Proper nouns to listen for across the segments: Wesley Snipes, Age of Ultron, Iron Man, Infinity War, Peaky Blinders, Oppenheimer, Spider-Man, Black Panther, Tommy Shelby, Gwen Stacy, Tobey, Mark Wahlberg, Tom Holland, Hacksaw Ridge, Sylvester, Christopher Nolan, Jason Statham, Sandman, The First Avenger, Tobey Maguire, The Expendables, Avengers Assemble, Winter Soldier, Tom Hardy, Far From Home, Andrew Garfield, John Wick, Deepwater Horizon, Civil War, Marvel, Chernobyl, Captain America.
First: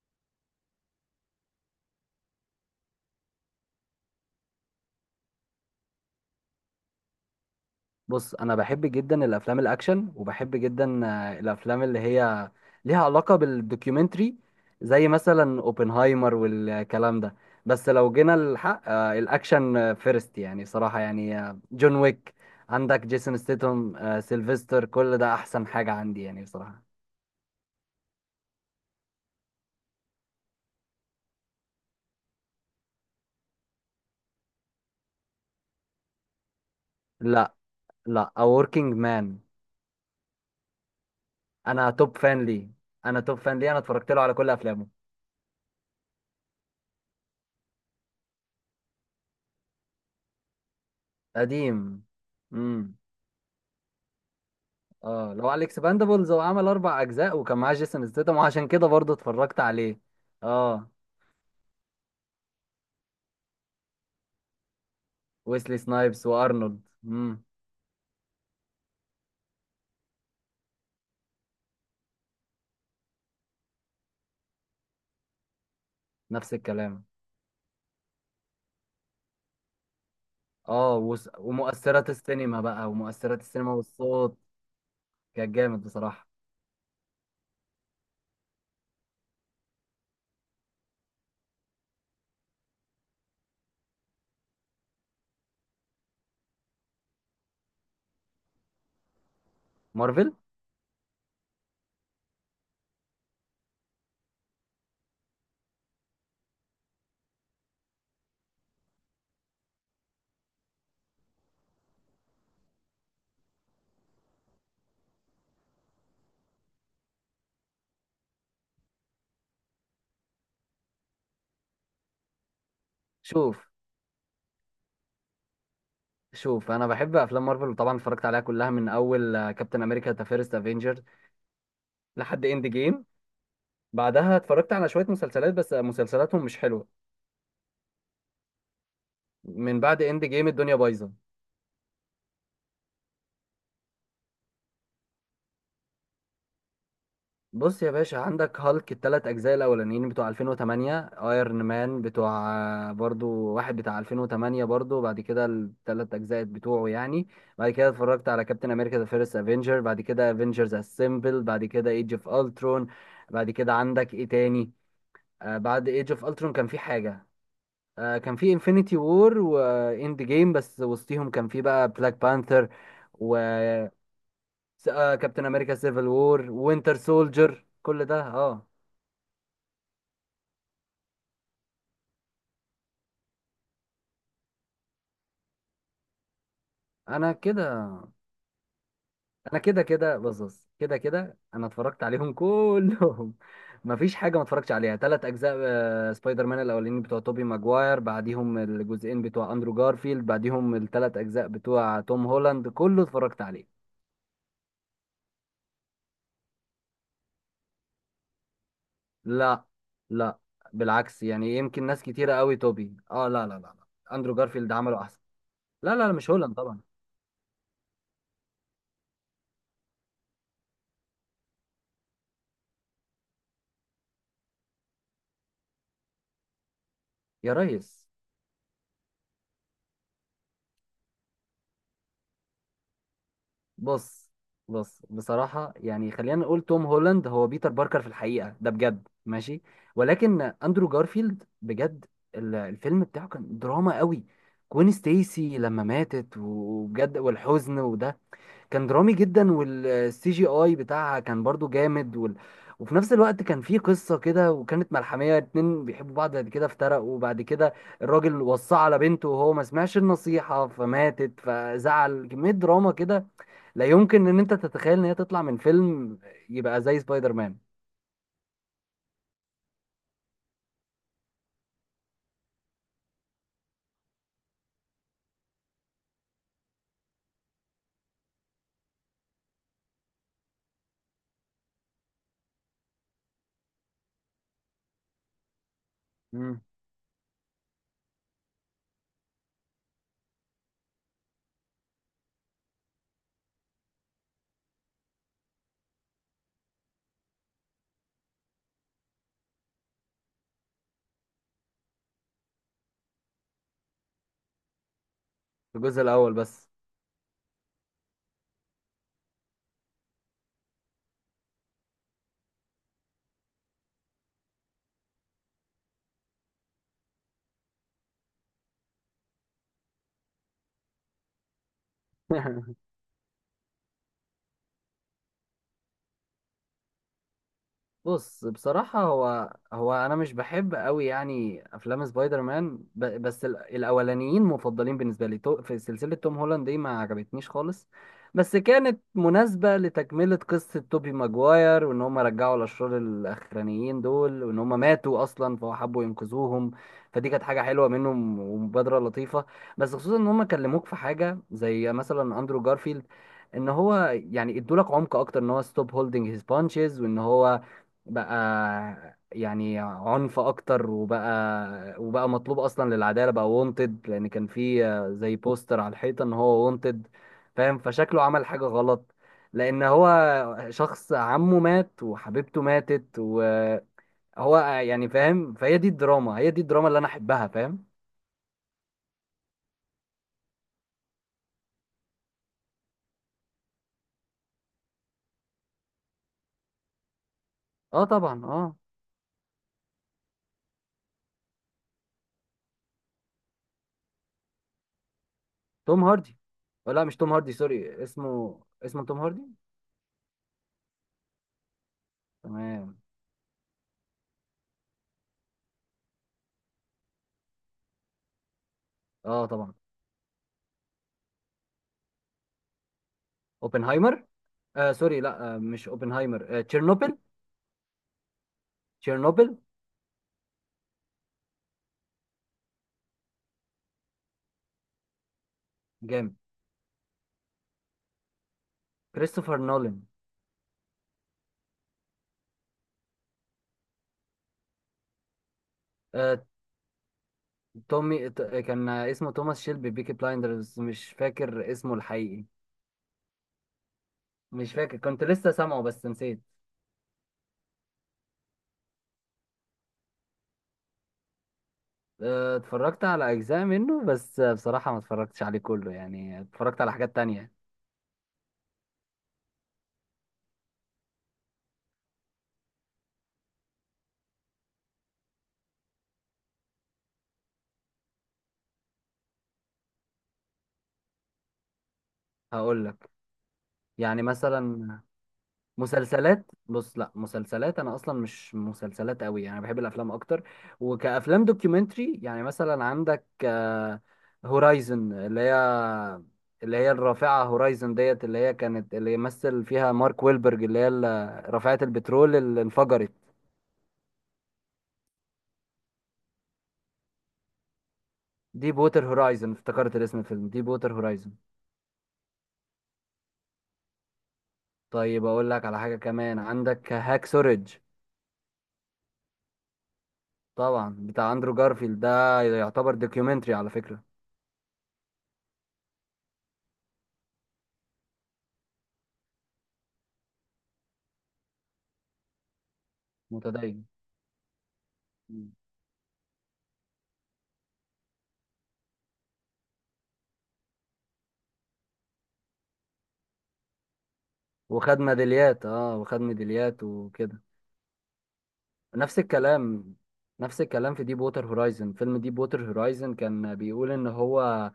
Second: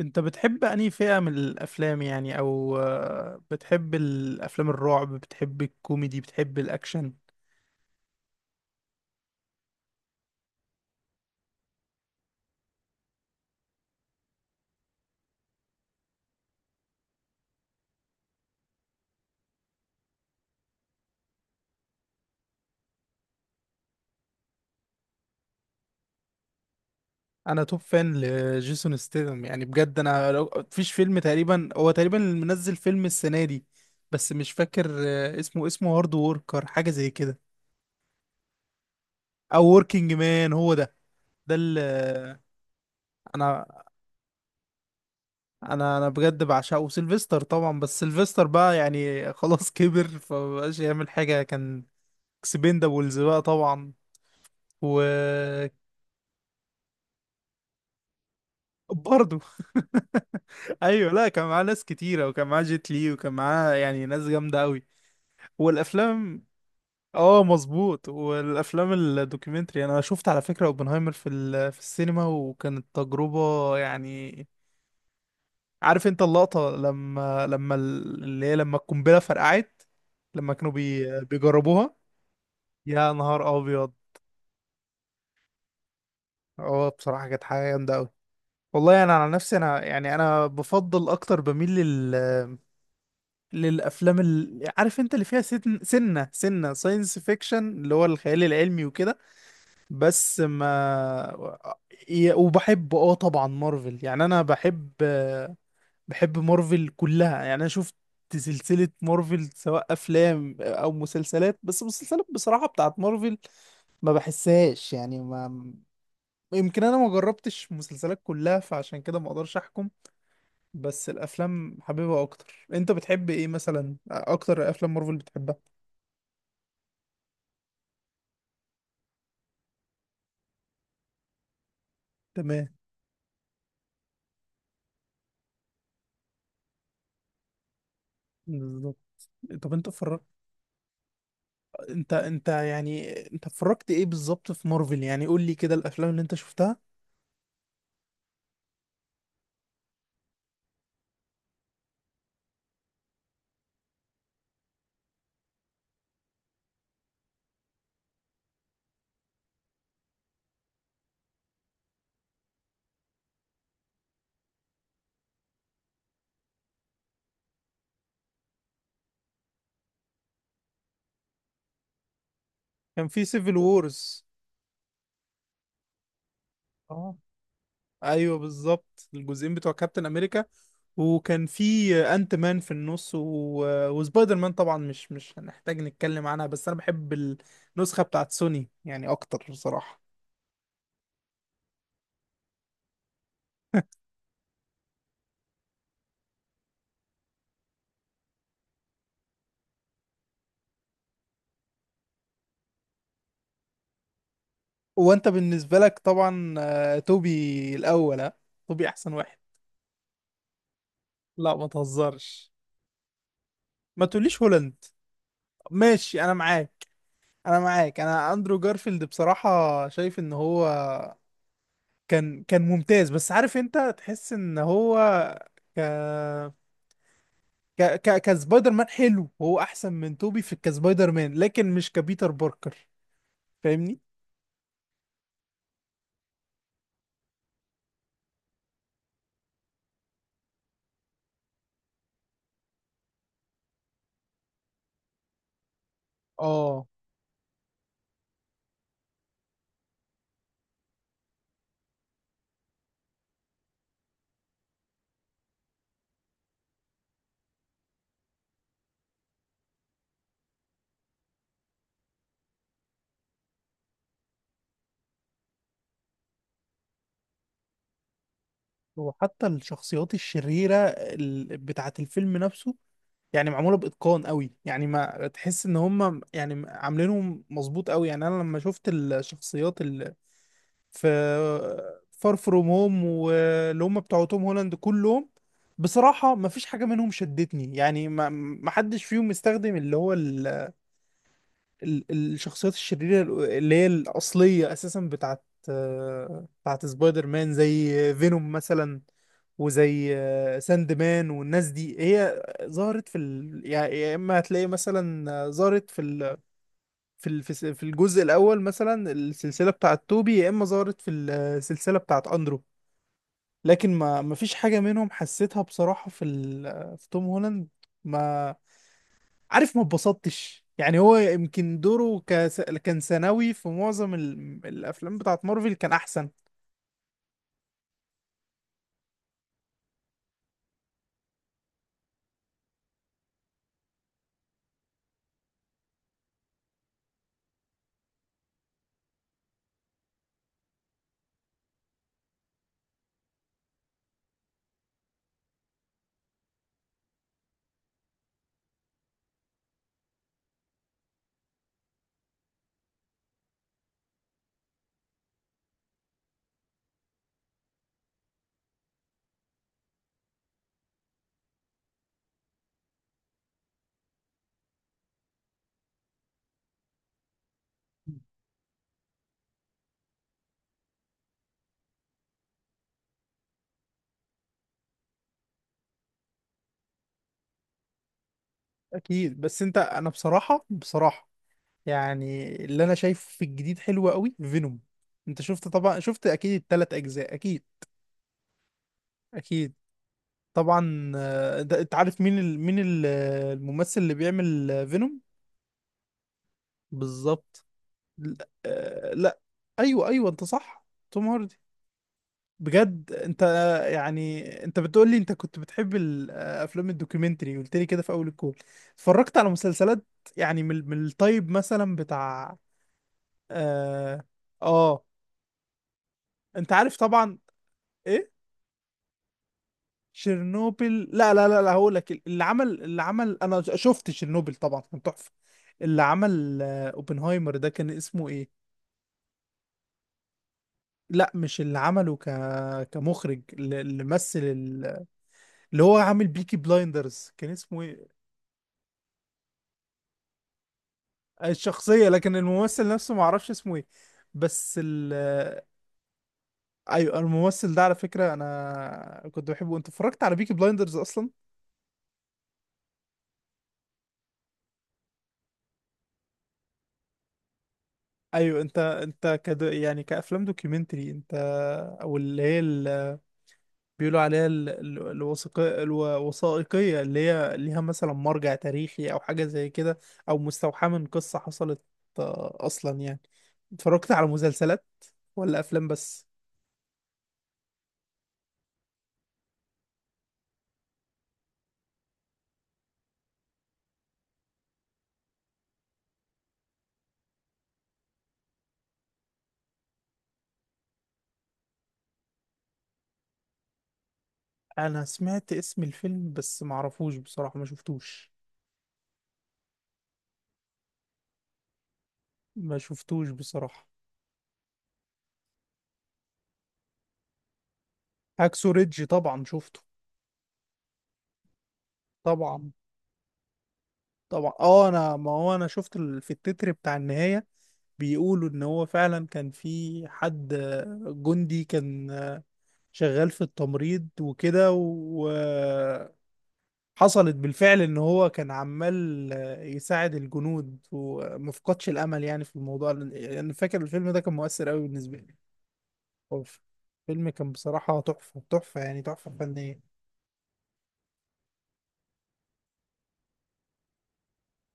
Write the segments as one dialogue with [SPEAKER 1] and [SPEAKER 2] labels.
[SPEAKER 1] انت بتحب انهي فئة من الافلام يعني او بتحب الافلام الرعب؟ بتحب الكوميدي؟ بتحب الاكشن؟
[SPEAKER 2] بص، انا بحب جدا الافلام الاكشن، وبحب جدا الافلام اللي هي ليها علاقه بالدوكيومنتري، زي مثلا اوبنهايمر والكلام ده. بس لو جينا للحق، الاكشن فيرست، يعني صراحه، يعني جون ويك. عندك جيسون ستيتهم، سيلفستر، كل ده احسن حاجه عندي يعني بصراحه.
[SPEAKER 1] انا توب فان لجيسون ستيثم، يعني بجد. انا لو مفيش فيلم، تقريبا هو تقريبا اللي منزل فيلم السنة دي. بس مش فاكر اسمه هارد ووركر، حاجة زي كده.
[SPEAKER 2] لا، لا، A Working Man.
[SPEAKER 1] او وركينج مان، هو ده. ده اللي
[SPEAKER 2] انا توب فان ليه، انا توب فان
[SPEAKER 1] انا
[SPEAKER 2] ليه، انا اتفرجت له على كل افلامه.
[SPEAKER 1] انا بجد بعشقه. سيلفستر طبعا، بس سيلفستر بقى يعني خلاص كبر فمبقاش يعمل حاجة كان.
[SPEAKER 2] قديم.
[SPEAKER 1] اكسبندابلز بقى طبعا. و
[SPEAKER 2] اه، لو على الاكسباندبلز هو عمل اربع اجزاء وكان معاه جيسون ستيتم، وعشان كده برضه
[SPEAKER 1] برضه.
[SPEAKER 2] اتفرجت عليه. اه،
[SPEAKER 1] ايوه، لا كان معاه ناس كتيره، وكان معاه جيت لي، وكان معاه يعني ناس جامده قوي.
[SPEAKER 2] ويسلي سنايبس
[SPEAKER 1] والافلام،
[SPEAKER 2] وارنولد
[SPEAKER 1] اه مظبوط. والافلام الدوكيومنتري، انا شفت على فكره اوبنهايمر في السينما، وكانت تجربه يعني. عارف انت
[SPEAKER 2] نفس
[SPEAKER 1] اللقطه،
[SPEAKER 2] الكلام.
[SPEAKER 1] لما لما ال- اللي هي لما القنبله فرقعت، لما كانوا
[SPEAKER 2] اه،
[SPEAKER 1] بيجربوها؟
[SPEAKER 2] ومؤثرات السينما بقى،
[SPEAKER 1] يا
[SPEAKER 2] ومؤثرات
[SPEAKER 1] نهار
[SPEAKER 2] السينما
[SPEAKER 1] ابيض!
[SPEAKER 2] والصوت كان جامد بصراحة.
[SPEAKER 1] اه بصراحه كانت حاجه جامده قوي. والله انا على نفسي، انا يعني انا بفضل اكتر، بميل للافلام اللي عارف انت اللي فيها سن... سنه سنه ساينس فيكشن، اللي هو الخيال العلمي وكده.
[SPEAKER 2] مارفل.
[SPEAKER 1] بس ما ي- وبحب اه طبعا مارفل. يعني انا بحب مارفل كلها، يعني انا شفت سلسله مارفل سواء افلام او مسلسلات. بس المسلسلات بصراحه بتاعت مارفل ما بحسهاش، يعني ما، يمكن انا ما جربتش مسلسلات كلها، فعشان كده ما اقدرش احكم. بس الافلام حاببها اكتر. انت بتحب ايه
[SPEAKER 2] شوف،
[SPEAKER 1] مثلا اكتر؟ افلام مارفل بتحبها؟
[SPEAKER 2] شوف، انا بحب افلام مارفل وطبعا اتفرجت عليها كلها من اول كابتن امريكا ذا فيرست افنجر لحد اند
[SPEAKER 1] تمام.
[SPEAKER 2] جيم. بعدها اتفرجت على شوية مسلسلات، بس مسلسلاتهم مش حلوة.
[SPEAKER 1] بالظبط. طب
[SPEAKER 2] من
[SPEAKER 1] انت
[SPEAKER 2] بعد
[SPEAKER 1] اتفرجت
[SPEAKER 2] اند جيم الدنيا بايظة.
[SPEAKER 1] انت انت يعني انت اتفرجت ايه بالظبط في مارفل؟ يعني قول لي كده الافلام اللي انت شفتها.
[SPEAKER 2] بص يا باشا، عندك هالك التلات أجزاء الأولانيين بتوع 2008، ايرون مان بتوع برضو واحد بتاع 2008 برضو، بعد كده التلات أجزاء بتوعه يعني. بعد كده اتفرجت على كابتن أمريكا ذا فيرست أفينجر، بعد كده أفينجرز أسمبل، بعد كده ايج اوف ألترون. بعد كده عندك إيه تاني؟ آه، بعد ايج اوف ألترون كان في حاجة. آه، كان في انفينيتي وور وإند جيم، بس وسطيهم كان في بقى بلاك بانثر.
[SPEAKER 1] كان في
[SPEAKER 2] و
[SPEAKER 1] سيفل وورز.
[SPEAKER 2] كابتن أمريكا سيفل وور، وينتر
[SPEAKER 1] اه
[SPEAKER 2] سولجر، كل ده
[SPEAKER 1] ايوه
[SPEAKER 2] اه.
[SPEAKER 1] بالظبط، الجزئين بتوع كابتن امريكا. وكان في انت مان في النص وسبايدر مان طبعا، مش هنحتاج نتكلم عنها. بس انا بحب
[SPEAKER 2] انا كده،
[SPEAKER 1] النسخة بتاعت سوني يعني اكتر
[SPEAKER 2] انا كده،
[SPEAKER 1] بصراحة.
[SPEAKER 2] كده بص، كده كده انا اتفرجت عليهم كلهم مفيش حاجه ما اتفرجتش عليها. ثلاث اجزاء سبايدر مان الاولانيين بتوع توبي ماجواير، بعديهم الجزئين بتوع اندرو جارفيلد، بعديهم الثلاث اجزاء بتوع توم هولاند، كله اتفرجت عليه.
[SPEAKER 1] وانت بالنسبة لك طبعا توبي الاول، ها؟ توبي احسن واحد؟
[SPEAKER 2] لا، لا، بالعكس.
[SPEAKER 1] لا
[SPEAKER 2] يعني
[SPEAKER 1] ما
[SPEAKER 2] يمكن ناس كتيره
[SPEAKER 1] تهزرش،
[SPEAKER 2] قوي توبي، اه لا لا لا، لا.
[SPEAKER 1] ما
[SPEAKER 2] اندرو
[SPEAKER 1] تقوليش
[SPEAKER 2] جارفيلد
[SPEAKER 1] هولاند.
[SPEAKER 2] عمله احسن. لا لا لا،
[SPEAKER 1] ماشي
[SPEAKER 2] مش
[SPEAKER 1] انا
[SPEAKER 2] هولاند طبعا.
[SPEAKER 1] معاك. انا معاك. انا اندرو جارفيلد بصراحة. شايف ان هو كان ممتاز، بس عارف انت تحس ان هو ك
[SPEAKER 2] يا
[SPEAKER 1] ك
[SPEAKER 2] ريس.
[SPEAKER 1] ك كسبايدر مان حلو. هو احسن من توبي في كسبايدر مان لكن مش كبيتر باركر. فاهمني؟
[SPEAKER 2] بص بص، بصراحة يعني خلينا نقول توم هولاند هو بيتر باركر في الحقيقة، ده بجد ماشي. ولكن أندرو جارفيلد بجد، الفيلم بتاعه كان دراما قوي. كوين ستيسي لما ماتت،
[SPEAKER 1] اه،
[SPEAKER 2] وبجد والحزن وده، كان درامي جدا. والسي جي اي بتاعها كان برضو جامد، وفي نفس الوقت كان في قصة كده، وكانت ملحمية. اتنين بيحبوا بعض، بعد كده افترقوا، وبعد كده الراجل وصى على بنته، وهو ما سمعش النصيحة فماتت فزعل، كمية دراما كده لا يمكن ان انت تتخيل ان هي تطلع من فيلم يبقى زي سبايدر مان.
[SPEAKER 1] وحتى الشخصيات الشريرة بتاعة الفيلم نفسه يعني معموله باتقان قوي، يعني ما تحس ان هم يعني عاملينهم مظبوط قوي. يعني انا لما شفت الشخصيات اللي في فار فروم هوم، واللي هم بتوع توم هولاند كلهم، بصراحه ما
[SPEAKER 2] مم.
[SPEAKER 1] فيش حاجه منهم شدتني، يعني ما حدش فيهم استخدم اللي هو الشخصيات الشريرة اللي هي الأصلية أساسا بتاعت بتاعت سبايدر مان، زي فينوم مثلا. وزي ساند مان والناس دي، هي ظهرت يعني يا إما هتلاقي مثلا
[SPEAKER 2] في
[SPEAKER 1] ظهرت في
[SPEAKER 2] الجزء الاول
[SPEAKER 1] ال...
[SPEAKER 2] بس.
[SPEAKER 1] في ال... في س- في الجزء الأول مثلا السلسلة بتاعت توبي، يا إما ظهرت في السلسلة بتاعت أندرو. لكن ما فيش حاجة منهم حسيتها بصراحة في توم هولاند. ما عارف. ما اتبسطتش يعني. هو يمكن دوره كان ثانوي في معظم الافلام بتاعت مارفل كان احسن.
[SPEAKER 2] بص، بصراحة هو هو أنا مش بحب أوي يعني أفلام سبايدر مان، بس الأولانيين مفضلين بالنسبة لي. في سلسلة توم هولاند دي ما عجبتنيش خالص، بس كانت مناسبة لتكملة قصة توبي ماجواير، وإن هم رجعوا الأشرار الأخرانيين دول وإن هم ماتوا أصلا فحبوا ينقذوهم. فدي كانت حاجة حلوة منهم ومبادرة لطيفة. بس خصوصا إن هم كلموك في حاجة زي مثلا أندرو جارفيلد، ان هو يعني ادولك عمق اكتر ان هو ستوب هولدنج هيز بانشز، وان هو بقى يعني عنف اكتر، وبقى وبقى مطلوب اصلا للعداله، بقى وونتد. لان كان في زي بوستر على الحيطه ان هو وونتد، فاهم؟ فشكله عمل حاجه غلط، لان هو شخص عمه مات وحبيبته ماتت وهو يعني، فاهم؟ فهي دي الدراما، هي دي الدراما اللي انا احبها، فاهم؟
[SPEAKER 1] اكيد. بس انت، انا بصراحه يعني اللي انا شايفه في الجديد حلو قوي، فينوم. انت شفت طبعا، شفت اكيد التلات اجزاء، اكيد.
[SPEAKER 2] اه طبعا اه.
[SPEAKER 1] اكيد طبعا. ده انت عارف مين الممثل اللي بيعمل فينوم؟
[SPEAKER 2] توم هاردي. أو لا، مش توم هاردي،
[SPEAKER 1] بالظبط.
[SPEAKER 2] سوري،
[SPEAKER 1] لا
[SPEAKER 2] اسمه توم
[SPEAKER 1] لا.
[SPEAKER 2] هاردي.
[SPEAKER 1] ايوه ايوه انت صح، توم هاردي.
[SPEAKER 2] تمام.
[SPEAKER 1] بجد انت يعني انت بتقول لي انت كنت بتحب الافلام الدوكيومنتري، قلت لي كده في اول الكول. اتفرجت
[SPEAKER 2] اه
[SPEAKER 1] على
[SPEAKER 2] طبعا.
[SPEAKER 1] مسلسلات، يعني من الطيب مثلا بتاع اه,
[SPEAKER 2] اوبنهايمر. آه
[SPEAKER 1] آه.
[SPEAKER 2] سوري، لا، آه، مش اوبنهايمر، آه،
[SPEAKER 1] انت عارف
[SPEAKER 2] تشيرنوبل.
[SPEAKER 1] طبعا. ايه؟
[SPEAKER 2] تشيرنوبل.
[SPEAKER 1] شيرنوبل؟ لا، لا، لا، لا، هقول لك. اللي عمل انا شفت شيرنوبل طبعا، كان تحفة. اللي
[SPEAKER 2] جامد.
[SPEAKER 1] عمل اوبنهايمر ده، كان اسمه ايه؟
[SPEAKER 2] كريستوفر نولان.
[SPEAKER 1] لا، مش اللي عمله كمخرج، اللي مثل اللي هو عامل
[SPEAKER 2] آه،
[SPEAKER 1] بيكي بلايندرز كان اسمه ايه
[SPEAKER 2] كان اسمه توماس شيلبي، بيكي بلايندرز، مش فاكر اسمه
[SPEAKER 1] الشخصية، لكن
[SPEAKER 2] الحقيقي.
[SPEAKER 1] الممثل نفسه ما اعرفش اسمه ايه.
[SPEAKER 2] مش
[SPEAKER 1] بس
[SPEAKER 2] فاكر،
[SPEAKER 1] ال
[SPEAKER 2] كنت لسه سامعه بس نسيت.
[SPEAKER 1] ايوه، الممثل ده على فكرة انا كنت بحبه. انت اتفرجت على بيكي بلايندرز اصلا؟
[SPEAKER 2] آه، اتفرجت على اجزاء منه بس، آه، بصراحة ما اتفرجتش عليه كله يعني، اتفرجت على حاجات تانية.
[SPEAKER 1] ايوه. يعني كافلام دوكيومنتري انت، او اللي هي بيقولوا عليها الوثائقية اللي هي ليها مثلا مرجع تاريخي، او حاجة زي كده، او مستوحاة من قصة حصلت
[SPEAKER 2] هقول
[SPEAKER 1] اصلا
[SPEAKER 2] لك
[SPEAKER 1] يعني. اتفرجت
[SPEAKER 2] يعني
[SPEAKER 1] على مسلسلات
[SPEAKER 2] مثلا،
[SPEAKER 1] ولا افلام بس؟
[SPEAKER 2] مسلسلات. بص لا، مسلسلات انا اصلا مش مسلسلات قوي يعني، بحب الافلام اكتر. وكافلام دوكيومنتري يعني مثلا عندك هورايزن اللي هي، الرافعه هورايزن ديت، اللي هي كانت اللي يمثل فيها مارك ويلبرج، رافعه البترول اللي انفجرت.
[SPEAKER 1] انا سمعت اسم الفيلم بس معرفوش بصراحة، ما شفتوش.
[SPEAKER 2] دي بوتر هورايزن، افتكرت الاسم، الفيلم دي بوتر هورايزن.
[SPEAKER 1] ما شفتوش بصراحة.
[SPEAKER 2] طيب اقول لك على حاجه كمان، عندك هاك سوريج.
[SPEAKER 1] هاكسو ريدج طبعا شفته.
[SPEAKER 2] طبعا بتاع اندرو جارفيلد ده
[SPEAKER 1] طبعا،
[SPEAKER 2] يعتبر دوكيومنتري على فكره.
[SPEAKER 1] طبعا، اه. انا ما هو انا شفت في التتر بتاع النهاية بيقولوا ان هو فعلا كان في حد جندي كان شغال في
[SPEAKER 2] متدين.
[SPEAKER 1] التمريض وكده وحصلت بالفعل ان هو كان عمال يساعد الجنود ومفقدش الامل يعني في الموضوع. انا فاكر الفيلم ده كان مؤثر قوي
[SPEAKER 2] وخد
[SPEAKER 1] بالنسبة لي.
[SPEAKER 2] ميداليات، اه وخد
[SPEAKER 1] اوف،
[SPEAKER 2] ميداليات
[SPEAKER 1] فيلم
[SPEAKER 2] وكده.
[SPEAKER 1] كان بصراحة تحفة، تحفة، يعني
[SPEAKER 2] نفس
[SPEAKER 1] تحفة فنية.
[SPEAKER 2] الكلام. نفس الكلام، في ديب ووتر هورايزن. فيلم ديب ووتر هورايزن كان بيقول ان هو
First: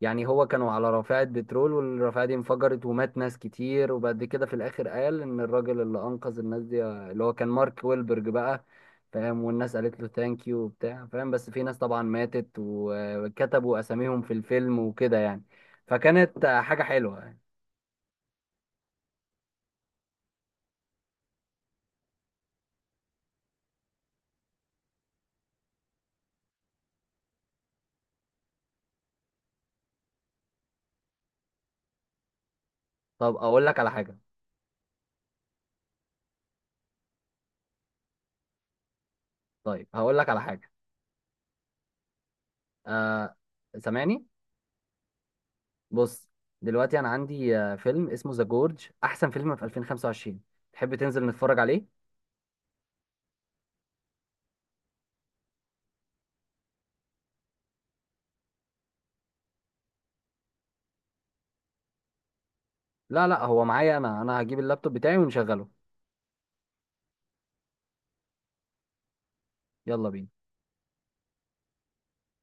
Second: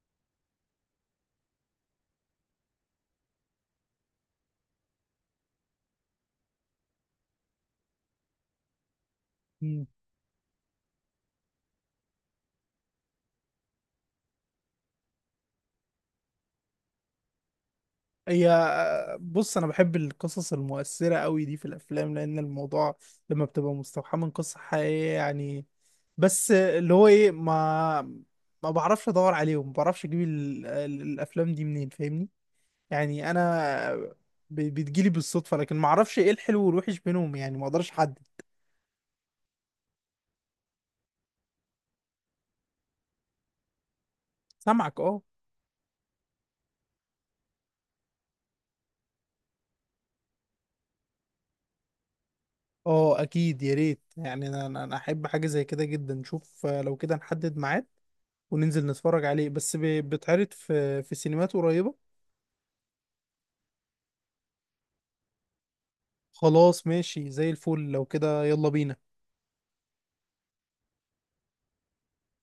[SPEAKER 2] يعني هو كانوا على رافعة بترول، والرافعة دي انفجرت ومات ناس كتير، وبعد كده في الاخر قال ان الراجل اللي انقذ الناس دي اللي هو كان مارك ويلبرج بقى، فاهم؟ والناس
[SPEAKER 1] مم.
[SPEAKER 2] قالت له ثانك يو وبتاع، فاهم؟ بس في ناس طبعا ماتت وكتبوا اساميهم في الفيلم وكده يعني، فكانت حاجة حلوة يعني.
[SPEAKER 1] هي بص، انا بحب القصص المؤثرة قوي دي في الافلام، لان الموضوع لما بتبقى مستوحاة من قصة حقيقية يعني. بس اللي هو ايه، ما بعرفش ادور عليهم، ما بعرفش اجيب الافلام دي منين. فاهمني؟ يعني
[SPEAKER 2] طب اقول لك على
[SPEAKER 1] انا
[SPEAKER 2] حاجة،
[SPEAKER 1] بتجيلي بالصدفة، لكن ما اعرفش ايه الحلو والوحش بينهم، يعني ما اقدرش احدد.
[SPEAKER 2] طيب هقول لك على حاجة. آه، سامعني؟
[SPEAKER 1] سامعك. اه،
[SPEAKER 2] بص، دلوقتي انا عندي آه فيلم اسمه ذا جورج، احسن فيلم في 2025، تحب تنزل نتفرج عليه؟
[SPEAKER 1] اه، اكيد يا ريت. يعني انا احب حاجه زي كده جدا. نشوف لو كده نحدد ميعاد، وننزل نتفرج عليه. بس بيتعرض في سينمات قريبه؟
[SPEAKER 2] لا لا، هو معايا، انا انا هجيب اللابتوب بتاعي ونشغله.
[SPEAKER 1] خلاص ماشي زي الفل لو كده. يلا بينا.
[SPEAKER 2] يلا بينا.